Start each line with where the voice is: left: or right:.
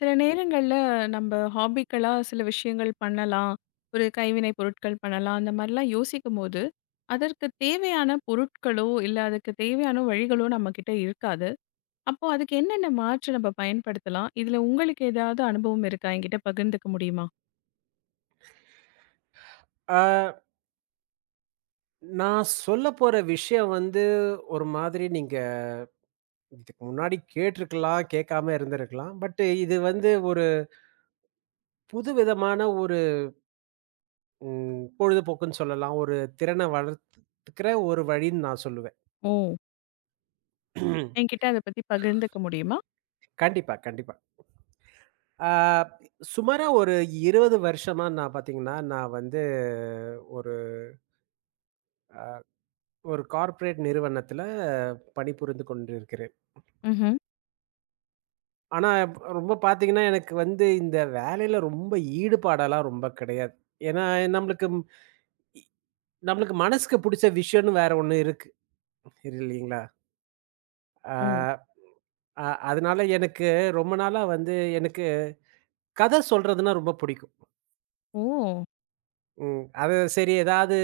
left: சில நேரங்கள்ல நம்ம ஹாபிக்களா சில விஷயங்கள் பண்ணலாம். ஒரு கைவினை பொருட்கள் பண்ணலாம். அந்த மாரிலாம் யோசிக்கும்போது, அதற்கு தேவையான பொருட்களோ, இல்ல அதுக்கு தேவையான வழிகளோ நம்மகிட்ட இருக்காது. அப்போ அதுக்கு என்னென்ன மாற்று நம்ம பயன்படுத்தலாம்? இதுல உங்களுக்கு ஏதாவது அனுபவம் இருக்கா? என்கிட்ட பகிர்ந்துக்க முடியுமா?
right: ஆ, நான் சொல்லப்போற விஷயம் ஒரு மாதிரி நீங்க இதுக்கு முன்னாடி கேட்டிருக்கலாம், கேட்காம இருந்திருக்கலாம். பட் இது ஒரு புதுவிதமான பொழுதுபோக்குன்னு சொல்லலாம். ஒரு திறனை வளர்த்துக்கிற ஒரு வழின்னு நான் சொல்லுவேன்.
left: ஓ! என்கிட்ட அத பத்தி பகிர்ந்துக்க முடியுமா?
right: கண்டிப்பா, கண்டிப்பா. ஆ, சுமாரா ஒரு 20 வருஷமா நான் பார்த்தீங்கன்னா, நான் ஒரு ஒரு கார்ப்பரேட் நிறுவனத்தில பணிபுரிந்து கொண்டிருக்கிறேன்.
left: ம்ஹ்ம்.
right: ஆனா, ரொம்ப பார்த்தீங்கன்னா, எனக்கு இந்த வேலையில ரொம்ப ஈடுபாடெல்லாம் ரொம்ப கிடையாது. ஏன்னா, நம்மளுக்கு ம்- இ நம்மளுக்கு மனசுக்கு புடிச்ச விஷயம்னு வேற ஒண்ணு இருக்கு. இல்லைங்களா? ஆ
left: ஓ!
right: அ அதனால எனக்கு ரொம்ப நாளா எனக்கு கதை சொல்றதுன்னா ரொம்ப பிடிக்கும்.
left: ஓ!
right: ம். அது சரி ஏதாவது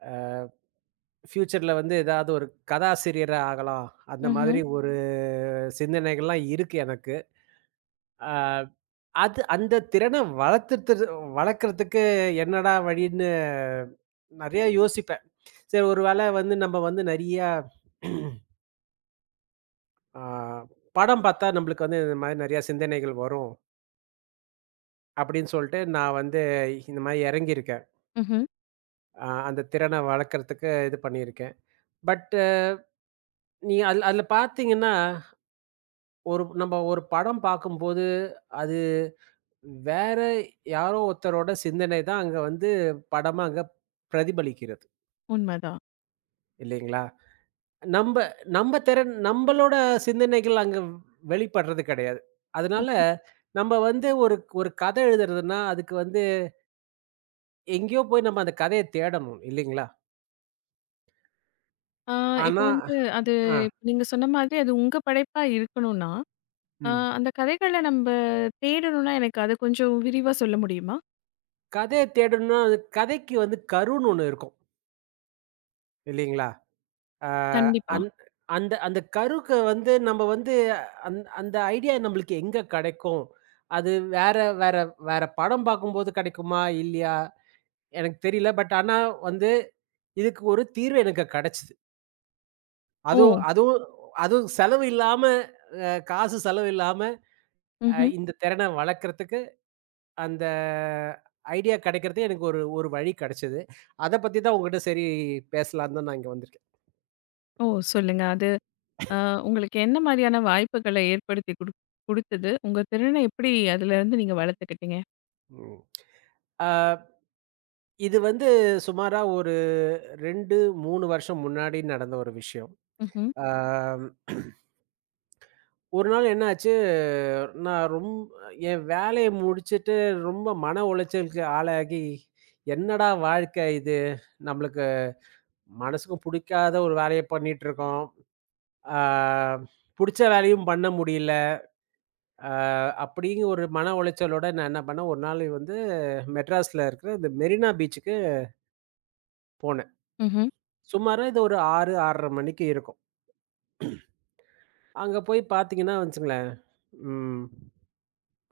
right: அ ஃப்யூச்சர்ல ஏதாவது ஒரு கதாசிரியரா ஆகலாம். அந்த
left: ம்ஹ்ம்.
right: மாதிரி ஒரு சிந்தனைகள்லாம் இருக்கு எனக்கு. ஆ. அந்த திறன வளர்த்துட்டு வளர்க்கறதுக்கு என்னடா வழின்னு நெறைய யோசிப்பேன். சரி ஒரு வேளை நம்ம வந்து நெறையா ஆ படம் பார்த்தா நம்மளுக்கு இந்த மாரி நெறைய சிந்தனைகள் வரும். அப்படின்னு சொல்ட்டு நான் இந்த மாரி இறங்கியிருக்கேன்.
left: ம்ஹ்ம்.
right: அந்த திறன வளர்க்கறதுக்கு இது பண்ணியிருக்கேன். பட் நீங்க அதுல அதுல பார்த்தீங்கன்னா, நம்ம ஒரு படம் பார்க்கும்போது, அது வேற யாரோ ஒருத்தரோட சிந்தனை தான் அங்க படமா அங்க பிரதிபலிக்கிறது.
left: உண்மதான்.
right: இல்லைங்களா? நம்ப நம்ப திறன் நம்பளோட சிந்தனைகள் அங்க வெளிப்படுறது கிடையாது. அதனால
left: ம்.
right: நம்ம ஒரு ஒரு கத எழுதுறதுன்னா, அதுக்கு எங்கேயோ போய் நம்ம அந்த கதைய தேடணும் இல்லைங்களா?
left: ஆ இப்ப
right: ஆனா
left: வந்து அது
right: ஆ
left: இப்ப நீங்க சொன்ன மாதிரி அது உங்க படைப்பா இருக்கணும்னா, ஆ,
right: ம்.
left: அந்த கதைகள நம்ப தேடணும்னா, எனக்கு அது கொஞ்சம் விரிவா சொல்ல முடியுமா?
right: கதைய தேடணும்னா, அது கதைக்கு கருன்னு ஒண்ணு இருக்கும் இல்லைங்களா? ஆ
left: கண்டிப்பா.
right: அந் அந்த அந்த கருக்க நம்ம அந்த ஐடியா நம்மளுக்கு எங்க கிடைக்கும்? அது வேற வேற வேற படம் பார்க்கும்போது கிடைக்குமா? இல்லையா? எனக்கு தெரியல. ஆனா வந்து இதுக்கு ஒரு தீர்வு எனக்கு கிடைச்சது.
left: ஓ!
right: அதுவும் அதுவும் அதுவும் செலவு இல்லாம, காசு செலவு இல்லாம
left: ம்ஹ்ம்.
right: இந்த திறன வளர்க்கறதுக்கு அந்த ஐடியா கிடைக்கிறது எனக்கு ஒரு ஒரு வழி கிடைச்சது. அத பத்தி தான் உங்ககிட்ட பேசலான்னு தான் நான் இங்க வந்திருக்கேன்.
left: ஓ! சொல்லுங்க. அது அ உங்களுக்கு என்ன மாரியான வாய்ப்புகள ஏற்படுத்தி குடுத்தது? உங்க திறன எப்படி அதுலருந்து நீங்க வளர்த்துக்கிட்டீங்க?
right: ம். ஆ இது சுமாரா ஒரு 2, 3 வருஷம் முன்னாடி நடந்த ஒரு விஷயம்.
left: ம்ஹ்ம்,
right: ஆ ஒரு நாள் என்னாச்சு, நான் ரொம் என் வேலைய முடிச்சுட்டு ரொம்ப மன உளைச்சலுக்கு ஆளாகி, "என்னடா வாழ்க்கை இது? நம்மளுக்கு மனசுக்கு புடிக்காத ஒரு வேலைய பண்ணிட்டுருக்கோம். ஆ புடிச்ச வேலையும் பண்ண முடியல." அ அப்படிங்கிற ஒரு மன உளைச்சலோட நான் என்ன பண்ணேன், ஒரு நாள் மெட்ராஸ்ல இருக்கிற இந்த மெரினா பீச்சுக்கு போனேன்.
left: ம்ஹ்ம்,
right: சுமாரா இது ஒரு 6, 6:30 மணிக்கு இருக்கும். அங்க போய் பாத்தீங்கன்னா வச்சுக்கங்களேன், ம்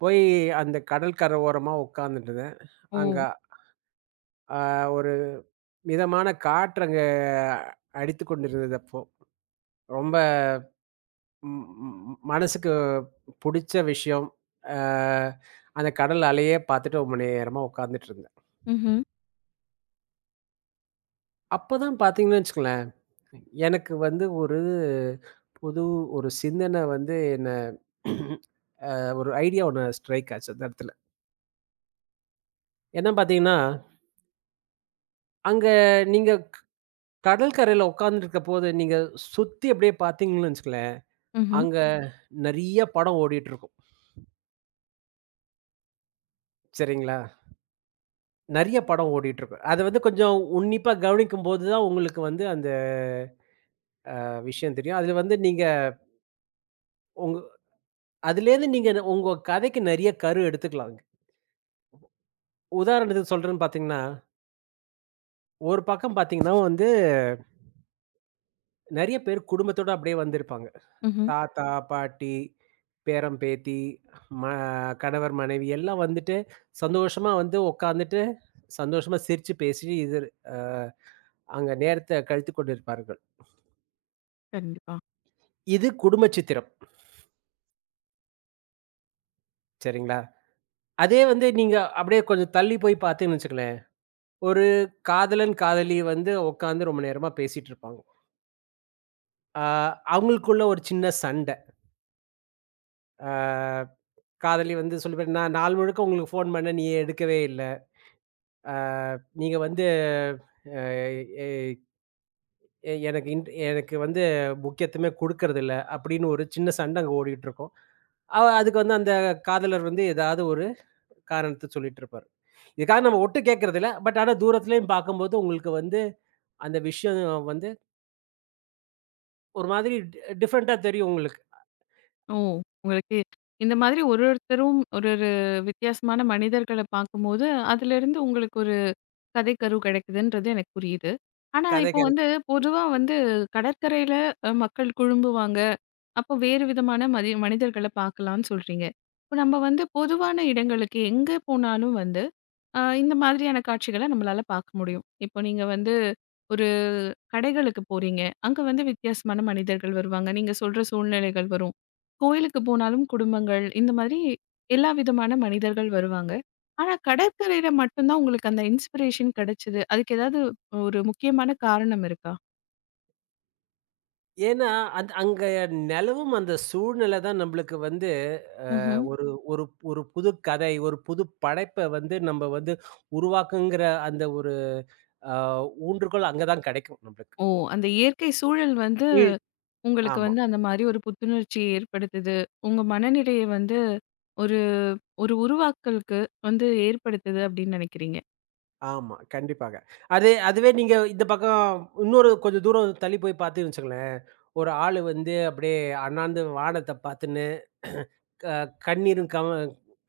right: போய் அந்த கடல் கரை ஓரமா உட்காந்துட்டுருந்தேன்.
left: ஓ!
right: அங்க ஆ ஒரு மிதமான காற்று அங்க அடித்துக் கொண்டிருந்தது அப்போ. ரொம்ப ம் ம் மனசுக்கு புடிச்ச விஷயம். அ அந்த கடல் அலையே பார்த்துட்டு ரொம்ப நேரமா உட்கார்ந்துட்டு இருந்தேன்.
left: ம்ஹ்ம்,
right: அப்பதான் பார்த்தீங்கன்னு வச்சுக்கோங்களேன், எனக்கு ஒரு புது ஒரு சிந்தனை வந்து என்ன ஒரு ஐடியா ஒண்ணு ஸ்ட்ரைக் ஆச்சு அந்த இடத்துல. என்ன பார்த்தீங்கன்னா, அங்க நீங்க கடல் கரையில உட்கார்ந்துருக்கும்போது, நீங்க சுத்தி அப்படியே பார்த்தீங்கன்னு வச்சுக்கோங்களேன்,
left: ம்ஹ்ம்,
right: அங்க ம். நெறைய படம் ஓடிட்டு இருக்கும். சரிங்களா? நெறைய படம் ஓடிட்டுருக்கும். அது கொஞ்சம் உன்னிப்பா கவனிக்கும்போது தான் உங்களுக்கு அந்த விஷயம் தெரியும். அதுல நீங்க உங்க அதுலேருந்து நீங்க உங்க கதைக்கு நெறைய கரு எடுத்துக்கலாங்க. உதாரணத்துக்கு சொல்றேன்னு பார்த்தீங்கன்னா, ஒரு பக்கம் பார்த்தீங்கன்னா நெறைய பேர் குடும்பத்தோட அப்படியே வந்திருப்பாங்க.
left: ம்ஹ்ம்.
right: தாத்தா, பாட்டி, பேரன், பேத்தி, ம கணவர், மனைவி எல்லாம் வந்துட்டு சந்தோஷமா உட்காந்துட்டு, சந்தோஷமா சிரிச்சு பேசி இது அ அங்க நேரத்த கழித்துக் கொண்டிருப்பார்கள்.
left: கண்டிப்பா.
right: இது குடும்ப சித்திரம். சரிங்களா? அதே நீங்க அப்படியே கொஞ்சம் தள்ளி போய் பார்த்தீங்கன்னு வச்சுக்கங்களேன், ஒரு காதலன், காதலி உட்காந்து ரொம்ப நேரமா பேசிட்டு இருப்பாங்க. ஆ அவங்களுக்குள்ள ஒரு சின்ன சண்ட. ஆ காதலி சொல்லுவேன், "நான் நாள் முழுக்க உங்களுக்கு ஃபோன் பண்ணேன். நீ எடுக்கவே இல்ல. ஆ நீங்க எ எ எனக்கு இன் எனக்கு முக்கியத்துவமே குடுக்கறதில்ல." அப்படின்னு ஒரு சின்ன சண்ட அங்க ஓடிட்டு இருக்கும். அதுக்கு அந்த காதலர் ஏதாவது ஒரு காரணத்த சொல்லிட்டு இருப்பாரு. இதுக்காக நம்ம ஒட்டு கேட்கறதில்ல. ஆனா தூரத்திலேயும் பார்க்கும்போது உங்களுக்கு அந்த விஷயம் வந்து ஒரு மாதிரி டிஃபரெண்ட்டா தெரியும் உங்களுக்கு.
left: ஓ! உங்களுக்கு இந்த மாதிரி ஒருத்தரும் ஒரு ஒரு வித்தியாசமான மனிதர்கள பார்க்கும்போது, அதுலருந்து உங்களுக்கு கதைக்கரு கிடைக்குதுன்றது எனக்கு புரியுது. ஆனா,
right: கதை
left: இப்போ
right: கேரக்டர்.
left: வந்து பொதுவா வந்து கடற்கரையில மக்கள் குழும்புவாங்க. அப்போ வேறு விதமான மனிதர்கள பார்க்கலாம்னு சொல்றீங்க. இப்போ நம்ம வந்து பொதுவான இடங்களுக்கு எங்க போனாலும் வந்து, இந்த மாதிரியான காட்சிகள நம்மளால பார்க்க முடியும். இப்போ நீங்க வந்து கடைகளுக்கு போறீங்க. அங்க வந்து வித்தியாசமான மனிதர்கள் வருவாங்க. நீங்க சொல்ற சூழ்நிலைகள் வரும். கோயிலுக்கு போனாலும் குடும்பங்கள், இந்த மாதிரி எல்லா விதமான மனிதர்கள் வருவாங்க. ஆனா கடற்கரையில மட்டும் தான் உங்களுக்கு அந்த இன்ஸ்பிரேஷன் கிடைச்சது. அதுக்கு ஏதாவது ஒரு முக்கியமான காரணம் இருக்கா?
right: ஏன்னா, அங்க நிலவும் அந்த சூழ்நிலை தான் நம்மளுக்கு வந்து அ
left: ம்ஹ்ம்.
right: ஒரு ஒரு ஒரு புது கதை, ஒரு புது படைப்ப நம்ம உருவாக்குங்கிற அந்த ஒரு அ ஊன்றுகோல் அங்க தான் கிடைக்கும் நம்மளுக்கு.
left: ஓ! அந்த இயற்கை சூழல் வந்து
right: இ
left: உங்களுக்கு
right: ஆமா,
left: வந்து அந்த மாரி ஒரு புத்துணர்ச்சியை ஏற்படுத்துது. உங்க மனநிலையை வந்து ஒரு ஒரு உருவாக்கலுக்கு வந்து ஏற்படுத்துது அப்படின்னு நினைக்கிறீங்க.
right: ஆமா. கண்டிப்பாக. அதுவே நீங்க இந்த பக்கம் இன்னொரு கொஞ்சம் தூரம் தள்ளி போய் பார்த்தீங்கன்னு வச்சுக்கங்களேன், ஒரு ஆளு அப்படியே அண்ணாந்து வானத்த பார்த்துன்னு க கண்ணீரும் கவ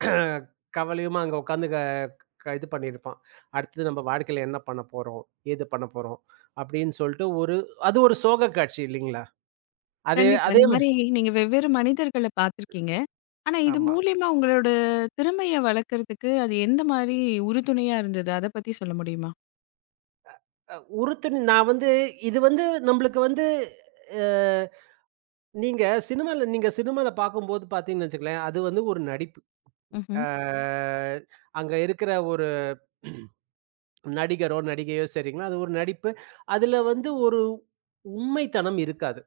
right: கவலையுமா அங்க உட்காந்து க க இது பண்ணியிருப்பான். அடுத்தது நம்ம வாழ்க்கையில என்ன பண்ண போறோம்? ஏது பண்ண போறோம்? அப்படின்னு சொல்லிட்டு அது ஒரு சோக காட்சி இல்லைங்களா? அதே
left: கண்டிப்பா.
right: அதே
left: இந்த
right: மா
left: மாரி நீங்க வெவ்வேறு மனிதர்கள பார்த்துருக்கீங்க. ஆனா, இது
right: ஆமா.
left: மூலியமா உங்களோட திறமைய வளர்க்கறதுக்கு அது எந்த மாரி உறுதுணையா இருந்தது? அத பத்தி சொல்ல முடியுமா?
right: உறுத்துன நான் இது நம்மளுக்கு வந்து அ நீங்க சினிமால பார்க்கும்போது பார்த்தீங்கன்னு வச்சுக்கங்களேன், அது ஒரு நடிப்பு.
left: ம்ஹ்ம்.
right: அ அங்க இருக்கிற ஒரு நடிகரோ, நடிகையோ சரிங்களா, அது ஒரு நடிப்பு. அதுல ஒரு உண்மைத்தனம் இருக்காது.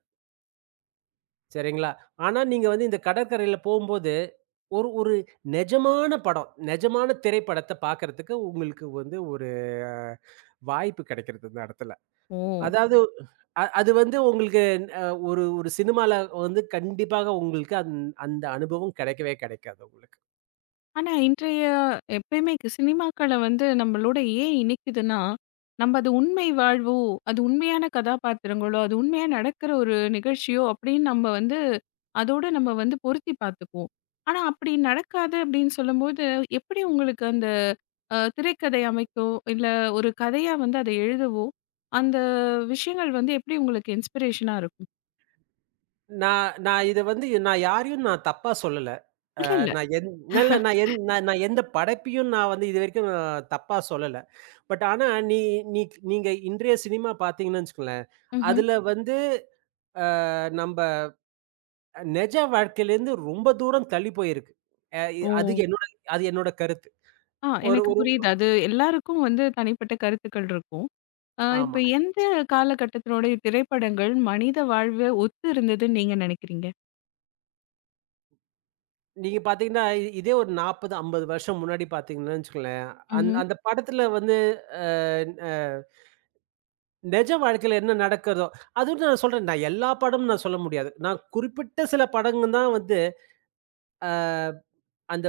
right: சரிங்களா? ஆனா, நீங்க இந்த கடற்கரையில போம்போது, ஒரு ஒரு நெஜமான படம், நெஜமான திரைப்படத்த பார்க்கறதுக்கு உங்களுக்கு ஒரு அ வாய்ப்பு கிடைக்கிறது இந்த இடத்துல.
left: ஓ!
right: அதாவது அ அது வந்து உங்களுக்கு அ ஒரு ஒரு சினிமால கண்டிப்பாக உங்களுக்கு அந்த அனுபவம் கிடைக்கவே கிடைக்காது உங்களுக்கு.
left: ஆனா இன்றைய எப்பயுமே சினிமாக்கள வந்து நம்மளோட ஏன் இணைக்குதுன்னா, நம்ம அது உண்மை வாழ்வோ, அது உண்மையான கதாபாத்திரங்களோ, அது உண்மையா நடக்கிற ஒரு நிகழ்ச்சியோ அப்படின்னு நம்ம வந்து அதோட நம்ம வந்து பொருத்தி பார்த்துக்குவோம். ஆனா அப்படி நடக்காது அப்படின்னு சொல்லும்போது, எப்படி உங்களுக்கு அந்த திரைக்கதை அமைக்கோ, இல்ல ஒரு கதையா வந்து அத எழுதவோ, அந்த விஷயங்கள் வந்து எப்படி உங்களுக்கு இன்ஸ்பிரேஷனா இருக்கும்?
right: நான் நான் இத யாரையும் நான் தப்பா சொல்லல.
left: இல்ல, இல்ல.
right: நான் எந் இல்ல நான் எந்த படைப்பையும் நான் இதுவரைக்கும் நான் தப்பா சொல்லல. ஆனா, நீ நீ நீங்க இன்றைய சினிமா பார்த்தீங்கன்னு வச்சுக்கோங்களேன்,
left: ம்ஹ்ம்.
right: அதுல நம்ப நெஜ வாழ்க்கையிலேருந்து ரொம்ப தூரம் தள்ளி போயிருக்கு. அ இ அது
left: ஓ!
right: என்னோட அது என்னோட கருத்து. ஒரு
left: எனக்கு
right: ஒரு
left: புரியுது. அது எல்லாருக்கும் வந்து தனிப்பட்ட கருத்துக்கள் இருக்கும்.
right: ஆமா.
left: இப்ப எந்த காலகட்டத்தினுடைய திரைப்படங்கள் மனித வாழ்வ ஒத்து இருந்ததுன்னு நீங்க நினைக்கிறீங்க?
right: நீங்க பாத்தீங்கன்னா, இதே ஒரு 40, 50 வருஷம் முன்னாடி பாத்தீங்கன்னு வச்சுக்கோங்களேன்,
left: ம்ஹ்ம்.
right: அந்த படத்துல வந்து அ அ நெஜ வாழ்க்கையில என்ன நடக்குதோ அதுவும் நான் சொல்றேன், நான் எல்லா படமும் நான் சொல்ல முடியாது. நான் குறிப்பிட்ட சில படங்க தான் வந்து அ அந்த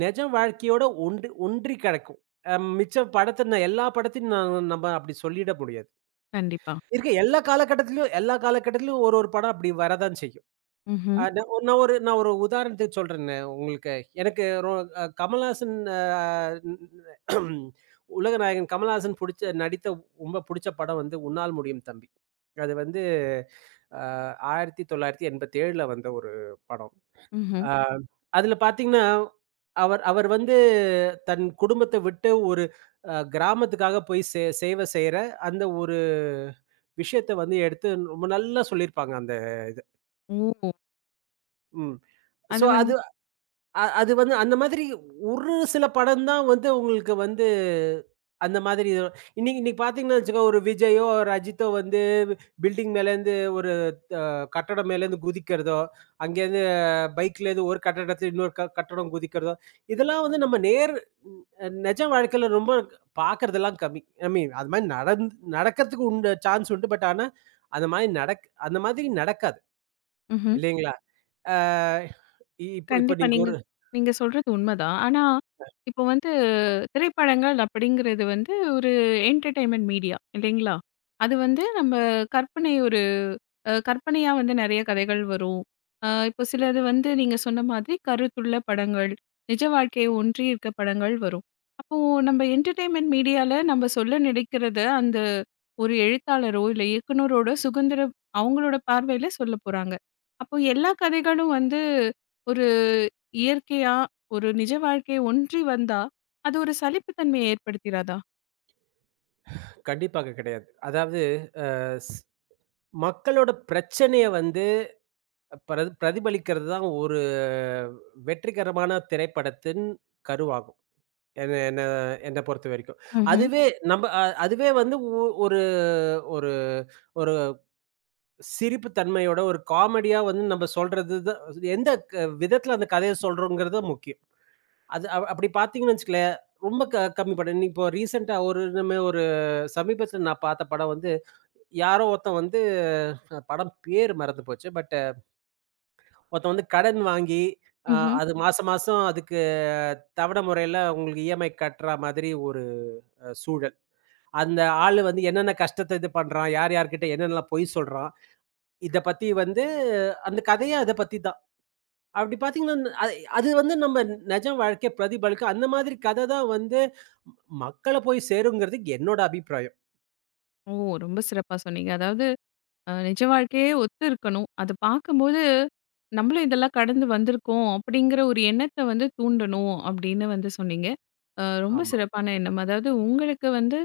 right: நெஜ வாழ்க்கையோட ஒன்றி ஒன்றி கெடக்கும். மிச்ச படத்த நான் எல்லா படத்தையும் நான் அப்படி சொல்லிட முடியாது.
left: கண்டிப்பா.
right: இருக்கு. எல்லா காலகட்டத்திலயும் ஒரு, ஒரு படம் அப்படி வரதான் செய்யும்.
left: ம்ஹ்ம்.
right: அ நான் ஒரு நான் ஒரு நான் ஒரு உதாரணத்துக்கு சொல்றேனே உங்களுக்கு. எனக்கு ரொ அ கமல்ஹாசன், உலக நாயகன் கமல்ஹாசன் நடித்த ரொம்ப புடிச்ச படம் "உன்னால் முடியும் தம்பி." அது வந்து அ 1987ல வந்த ஒரு படம்.
left: ம்ஹ்ம்.
right: ஆ, அதுல பார்த்தீங்கன்னா, அவர் அவர் தன் குடும்பத்த விட்டு ஒரு கிராமத்துக்காக போய் சேவை செய்ற அந்த ஒரு விஷயத்த எடுத்து ரொம்ப நல்லா சொல்லியிருப்பாங்க அந்த இது.
left: ஓ!
right: ம். ஸோ
left: அது வந்து
right: அது அந்த மாதிரி ஒரு சில படம் தான் உங்களுக்கு அந்த மாதிரி இது. இன்னைக்கு இன்னைக்கு பார்த்தீங்கன்னா வச்சுக்கோ, ஒரு விஜயோ, ரஜித்தோ பில்டிங் மேலேருந்து ஒரு கட்டடம் மேலேருந்து குதிக்கிறதோ, அங்கேருந்து பைக்லேருந்து ஒரு கட்டடத்துல இன்னொரு கட்டடம் குதிக்கிறதோ, இதெல்லாம் நம்ம நேர் ன் நெஜ வாழ்க்கையில ரொம்ப பார்க்கறதெல்லாம் கம்மி. ஐ மீன் அது மாரி நடக்கறதுக்கு சான்ஸ் உண்டு. ஆனா, அந்த மாதிரி நடக்காது.
left: ம்ஹ்ம்.
right: இல்லைங்களா? ஆ இப்போ இப்போ
left: கண்டிப்பா.
right: நீங்க
left: நீங்க
right: ஒரு
left: நீங்க சொல்றது உண்மதான். ஆனா, இப்போ வந்து திரைப்படங்கள் அப்படிங்கிறது வந்து ஒரு என்டர்டெயின்மெண்ட் மீடியா இல்லைங்களா? அது வந்து நம்ம கற்பனை ஒரு அ கற்பனையா வந்து நெறைய கதைகள் வரும். இப்போ சிலது வந்து நீங்க சொன்ன மாதிரி கருத்துள்ள படங்கள், நிஜ வாழ்க்கையை ஒன்றி இருக்க படங்கள் வரும். அப்போ நம்ம என்டர்டெயின்மெண்ட் மீடியால நம்ம சொல்ல நினைக்கிறத அந்த ஒரு எழுத்தாளரோ, இல்ல இயக்குனரோட சுதந்திரம் அவங்களோட பார்வையில சொல்லப்போறாங்க. அப்போ எல்லா கதைகளும் வந்து ஒரு இயற்கையா ஒரு நிஜ வாழ்க்கை ஒன்றி வந்தா, அது ஒரு சலிப்பு தன்மைய ஏற்படுத்திறாதா?
right: கண்டிப்பாக கிடையாது. அதாவது ஸ் மக்களோட பிரச்சனைய பிரதிபலிக்கிறது தான் ஒரு வெற்றிகரமான திரைப்படத்தின் கருவாகும். என்ன என்ன என்ன பொறுத்தவரைக்கும்.
left: ம்ஹ்ம்.
right: அதுவே நம்ப அ அதுவே ஒ ஒரு ஒரு ஒரு சிரிப்பு தன்மையோட, ஒரு காமெடியா நம்ம சொல்றது தான் எந்த விதத்துல அந்த கதைய சொல்றோம்ங்கிறது முக்கியம். அது அ அப்படி பார்த்தீங்கன்னு வச்சுக்கங்களேன், ரொம்ப கம்மி படம். இப்போ ரீசென்ட்டா ஒரு நம்ம ஒரு சமீபத்தில நான் பார்த்த படம் யாரோ ஒருத்தன் படம் பேர் மறந்து போச்சு. பட் ஒருத்தன் கடன் வாங்கி, அ
left: ம்ஹ்ம்.
right: அது மாசம் மாசம் அதுக்கு தவணை முறையில உங்களுக்கு இஎம்ஐ கட்டுறா மாதிரி ஒரு அ சூழல். அந்த ஆளு என்னென்ன கஷ்டத்த இது பண்றான்? யார் யார்கிட்ட என்னென்னலாம் பொய் சொல்றான்? இத பத்தி அந்த கதையே அத பத்தி தான். அப்படி பார்த்தீங்கன்னா, அது அது நம்ம நெஜ வாழ்க்கை பிரதிபலிக்கும். அந்த மாதிரி கத தான் மக்கள போய் சேருங்கிறது என்னோட அபிப்பிராயம்.
left: ஓ! ரொம்ப சிறப்பா சொன்னீங்க. அதாவது நிஜ வாழ்க்கையே ஒத்து இருக்கணும். அத பார்க்கும்போது, நம்மளும் இதெல்லாம் கடந்து வந்திருக்கோம் அப்படிங்கிற ஒரு எண்ணத்த வந்து தூண்டணும் அப்படின்னு வந்து சொன்னீங்க. ரொம்ப
right: ஆமா.
left: சிறப்பான எண்ணம். அதாவது உங்களுக்கு வந்து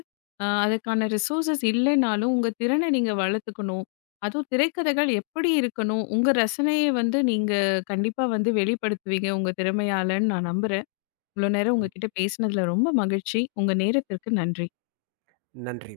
left: அதுக்கான ரிசோர்ஸஸ் இல்லைனாலும், உங்க திறன நீங்க வளர்த்துக்கணும். அதுவும் திரைக்கதைகள் எப்படி இருக்கணும், உங்க ரசனைய வந்து நீங்க கண்டிப்பா வந்து வெளிப்படுத்துவீங்க உங்க திறமையாலன்னு நான் நம்புறேன். இவ்வளோ நேரம்
right: ம்.
left: உங்ககிட்ட பேசினதுல ரொம்ப மகிழ்ச்சி. உங்க நேரத்திற்கு நன்றி.
right: நன்றி.